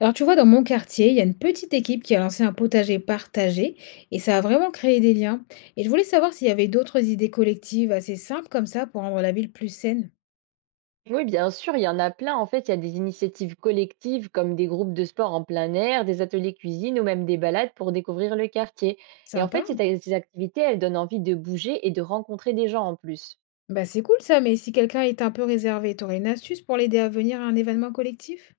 Alors tu vois, dans mon quartier, il y a une petite équipe qui a lancé un potager partagé et ça a vraiment créé des liens. Et je voulais savoir s'il y avait d'autres idées collectives assez simples comme ça pour rendre la ville plus saine. Oui, bien sûr, il y en a plein. En fait, il y a des initiatives collectives comme des groupes de sport en plein air, des ateliers cuisine ou même des balades pour découvrir le quartier. Et en Sympa. fait, ces activités, elles donnent envie de bouger et de rencontrer des gens en plus. Bah c'est cool ça, mais si quelqu'un est un peu réservé, t'aurais une astuce pour l'aider à venir à un événement collectif?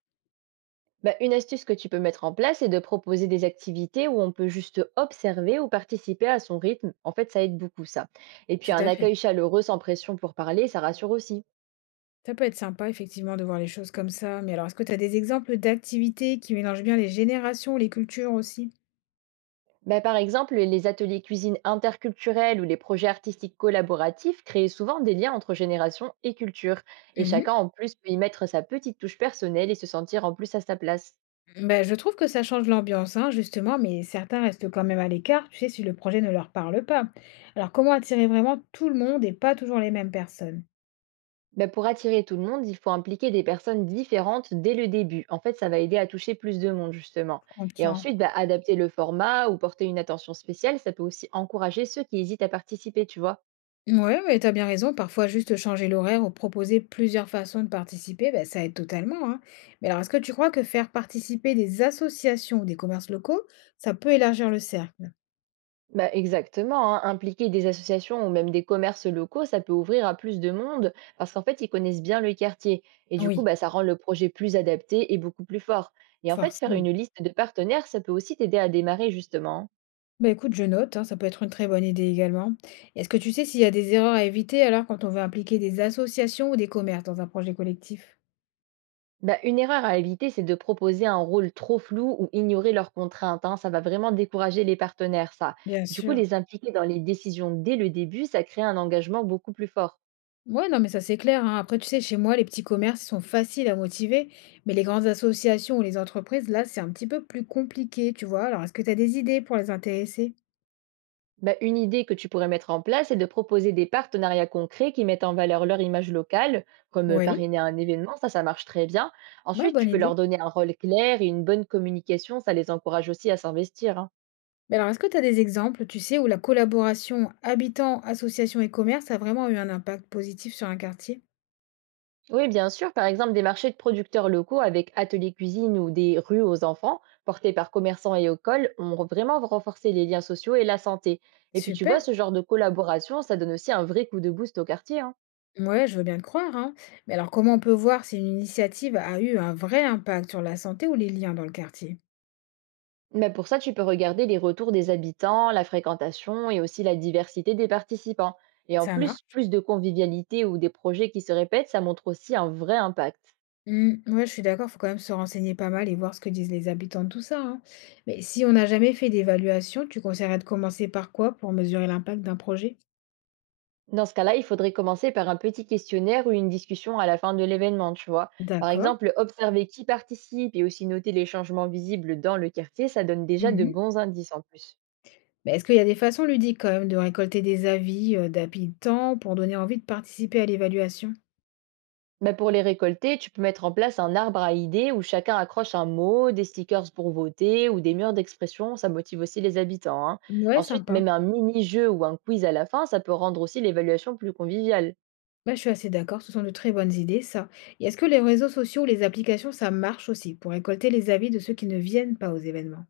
Bah, une astuce que tu peux mettre en place, c'est de proposer des activités où on peut juste observer ou participer à son rythme. En fait, ça aide beaucoup ça. Et puis, Tout un à fait. accueil chaleureux sans pression pour parler, ça rassure aussi. Ça peut être sympa effectivement de voir les choses comme ça. Mais alors, est-ce que tu as des exemples d'activités qui mélangent bien les générations, les cultures aussi? Bah, par exemple, les ateliers cuisine interculturels ou les projets artistiques collaboratifs créent souvent des liens entre générations et cultures. Et chacun, Mhm. en plus, peut y mettre sa petite touche personnelle et se sentir en plus à sa place. Ben, je trouve que ça change l'ambiance, hein, justement, mais certains restent quand même à l'écart, tu sais, si le projet ne leur parle pas. Alors, comment attirer vraiment tout le monde et pas toujours les mêmes personnes? Bah, pour attirer tout le monde, il faut impliquer des personnes différentes dès le début. En fait, ça va aider à toucher plus de monde, justement. Je Et comprends. ensuite, bah, adapter le format ou porter une attention spéciale, ça peut aussi encourager ceux qui hésitent à participer, tu vois. Ouais, mais t'as bien raison, parfois juste changer l'horaire ou proposer plusieurs façons de participer, ben, ça aide totalement, hein. Mais alors, est-ce que tu crois que faire participer des associations ou des commerces locaux, ça peut élargir le cercle? Bah, exactement, hein. Impliquer des associations ou même des commerces locaux, ça peut ouvrir à plus de monde parce qu'en fait, ils connaissent bien le quartier. Et du coup, Oui, bah, ça rend le projet plus adapté et beaucoup plus fort. Et en fait, faire une forcément. liste de partenaires, ça peut aussi t'aider à démarrer justement. Bah, écoute, je note, hein, ça peut être une très bonne idée également. Est-ce que tu sais s'il y a des erreurs à éviter alors quand on veut impliquer des associations ou des commerces dans un projet collectif? Bah, une erreur à éviter, c'est de proposer un rôle trop flou ou ignorer leurs contraintes, hein. Ça va vraiment décourager les partenaires, ça. Bien Du coup, sûr. les impliquer dans les décisions dès le début, ça crée un engagement beaucoup plus fort. Ouais, non, mais ça c'est clair, hein. Après, tu sais, chez moi, les petits commerces ils sont faciles à motiver, mais les grandes associations ou les entreprises, là, c'est un petit peu plus compliqué, tu vois. Alors, est-ce que tu as des idées pour les intéresser? Bah, une idée que tu pourrais mettre en place est de proposer des partenariats concrets qui mettent en valeur leur image locale, comme Oui, parrainer un événement, ça marche très bien. ouais, Ensuite, bonne tu peux idée. leur donner un rôle clair et une bonne communication, ça les encourage aussi à s'investir, hein. Mais alors, est-ce que tu as des exemples, tu sais, où la collaboration habitants, associations et commerces a vraiment eu un impact positif sur un quartier? Oui, bien sûr, par exemple, des marchés de producteurs locaux avec ateliers cuisine ou des rues aux enfants, portés par commerçants et écoles, ont vraiment renforcé les liens sociaux et la santé. Et puis, tu vois, Super. ce genre de collaboration, ça donne aussi un vrai coup de boost au quartier, hein. Ouais, je veux bien te croire, hein. Mais alors, comment on peut voir si une initiative a eu un vrai impact sur la santé ou les liens dans le quartier? Mais pour ça, tu peux regarder les retours des habitants, la fréquentation et aussi la diversité des participants. Et en Ça plus, marche. plus de convivialité ou des projets qui se répètent, ça montre aussi un vrai impact. Hmm, ouais, je suis d'accord, faut quand même se renseigner pas mal et voir ce que disent les habitants de tout ça, hein. Mais si on n'a jamais fait d'évaluation, tu conseillerais de commencer par quoi pour mesurer l'impact d'un projet? Dans ce cas-là, il faudrait commencer par un petit questionnaire ou une discussion à la fin de l'événement, tu vois. Par D'accord. exemple, observer qui participe et aussi noter les changements visibles dans le quartier, ça donne déjà de Mhm. bons indices en plus. Mais est-ce qu'il y a des façons ludiques quand même de récolter des avis d'habitants pour donner envie de participer à l'évaluation? Mais pour les récolter, tu peux mettre en place un arbre à idées où chacun accroche un mot, des stickers pour voter ou des murs d'expression. Ça motive aussi les habitants, hein. Ouais, Ensuite, sympa. même un mini-jeu ou un quiz à la fin, ça peut rendre aussi l'évaluation plus conviviale. Bah, je suis assez d'accord, ce sont de très bonnes idées, ça. Et est-ce que les réseaux sociaux ou les applications, ça marche aussi pour récolter les avis de ceux qui ne viennent pas aux événements?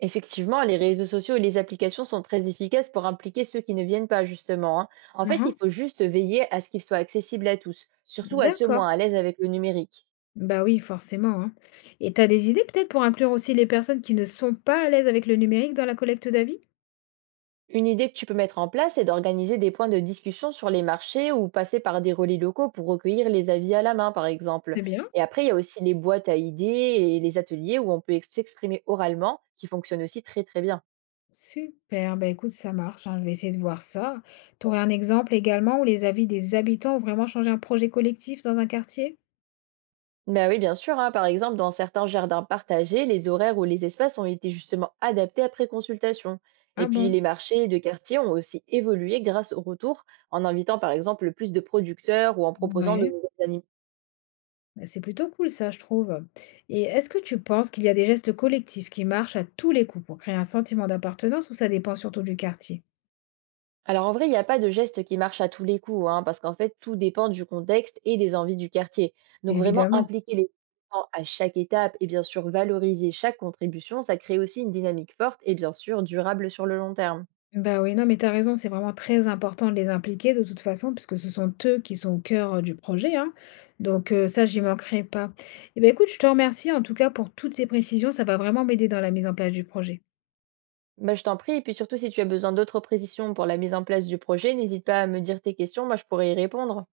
Effectivement, les réseaux sociaux et les applications sont très efficaces pour impliquer ceux qui ne viennent pas, justement, hein. En fait, il Mhm. faut juste veiller à ce qu'ils soient accessibles à tous, surtout à ceux D'accord. moins à l'aise avec le numérique. Bah oui, forcément, hein. Et t'as des idées peut-être pour inclure aussi les personnes qui ne sont pas à l'aise avec le numérique dans la collecte d'avis? Une idée que tu peux mettre en place est d'organiser des points de discussion sur les marchés ou passer par des relais locaux pour recueillir les avis à la main, par exemple. Très bien. Et après, il y a aussi les boîtes à idées et les ateliers où on peut s'exprimer oralement, qui fonctionnent aussi très très bien. Super, bah écoute, ça marche, hein, je vais essayer de voir ça. T'aurais un exemple également où les avis des habitants ont vraiment changé un projet collectif dans un quartier? Bah oui, bien sûr, hein, par exemple, dans certains jardins partagés, les horaires ou les espaces ont été justement adaptés après consultation. Et Ah puis bon? les marchés de quartier ont aussi évolué grâce au retour, en invitant par exemple plus de producteurs ou en proposant de Ouais. nouveaux animaux. Bah, c'est plutôt cool ça, je trouve. Et est-ce que tu penses qu'il y a des gestes collectifs qui marchent à tous les coups pour créer un sentiment d'appartenance ou ça dépend surtout du quartier? Alors en vrai, il n'y a pas de geste qui marche à tous les coups, hein, parce qu'en fait, tout dépend du contexte et des envies du quartier. Donc vraiment Évidemment. impliquer les gens à chaque étape et bien sûr valoriser chaque contribution, ça crée aussi une dynamique forte et bien sûr durable sur le long terme. Bah oui, non, mais t'as raison, c'est vraiment très important de les impliquer de toute façon, puisque ce sont eux qui sont au cœur du projet, hein. Donc ça, j'y manquerai pas. Et ben écoute, je te remercie en tout cas pour toutes ces précisions, ça va vraiment m'aider dans la mise en place du projet. Bah, je t'en prie, et puis surtout si tu as besoin d'autres précisions pour la mise en place du projet, n'hésite pas à me dire tes questions, moi je pourrais y répondre.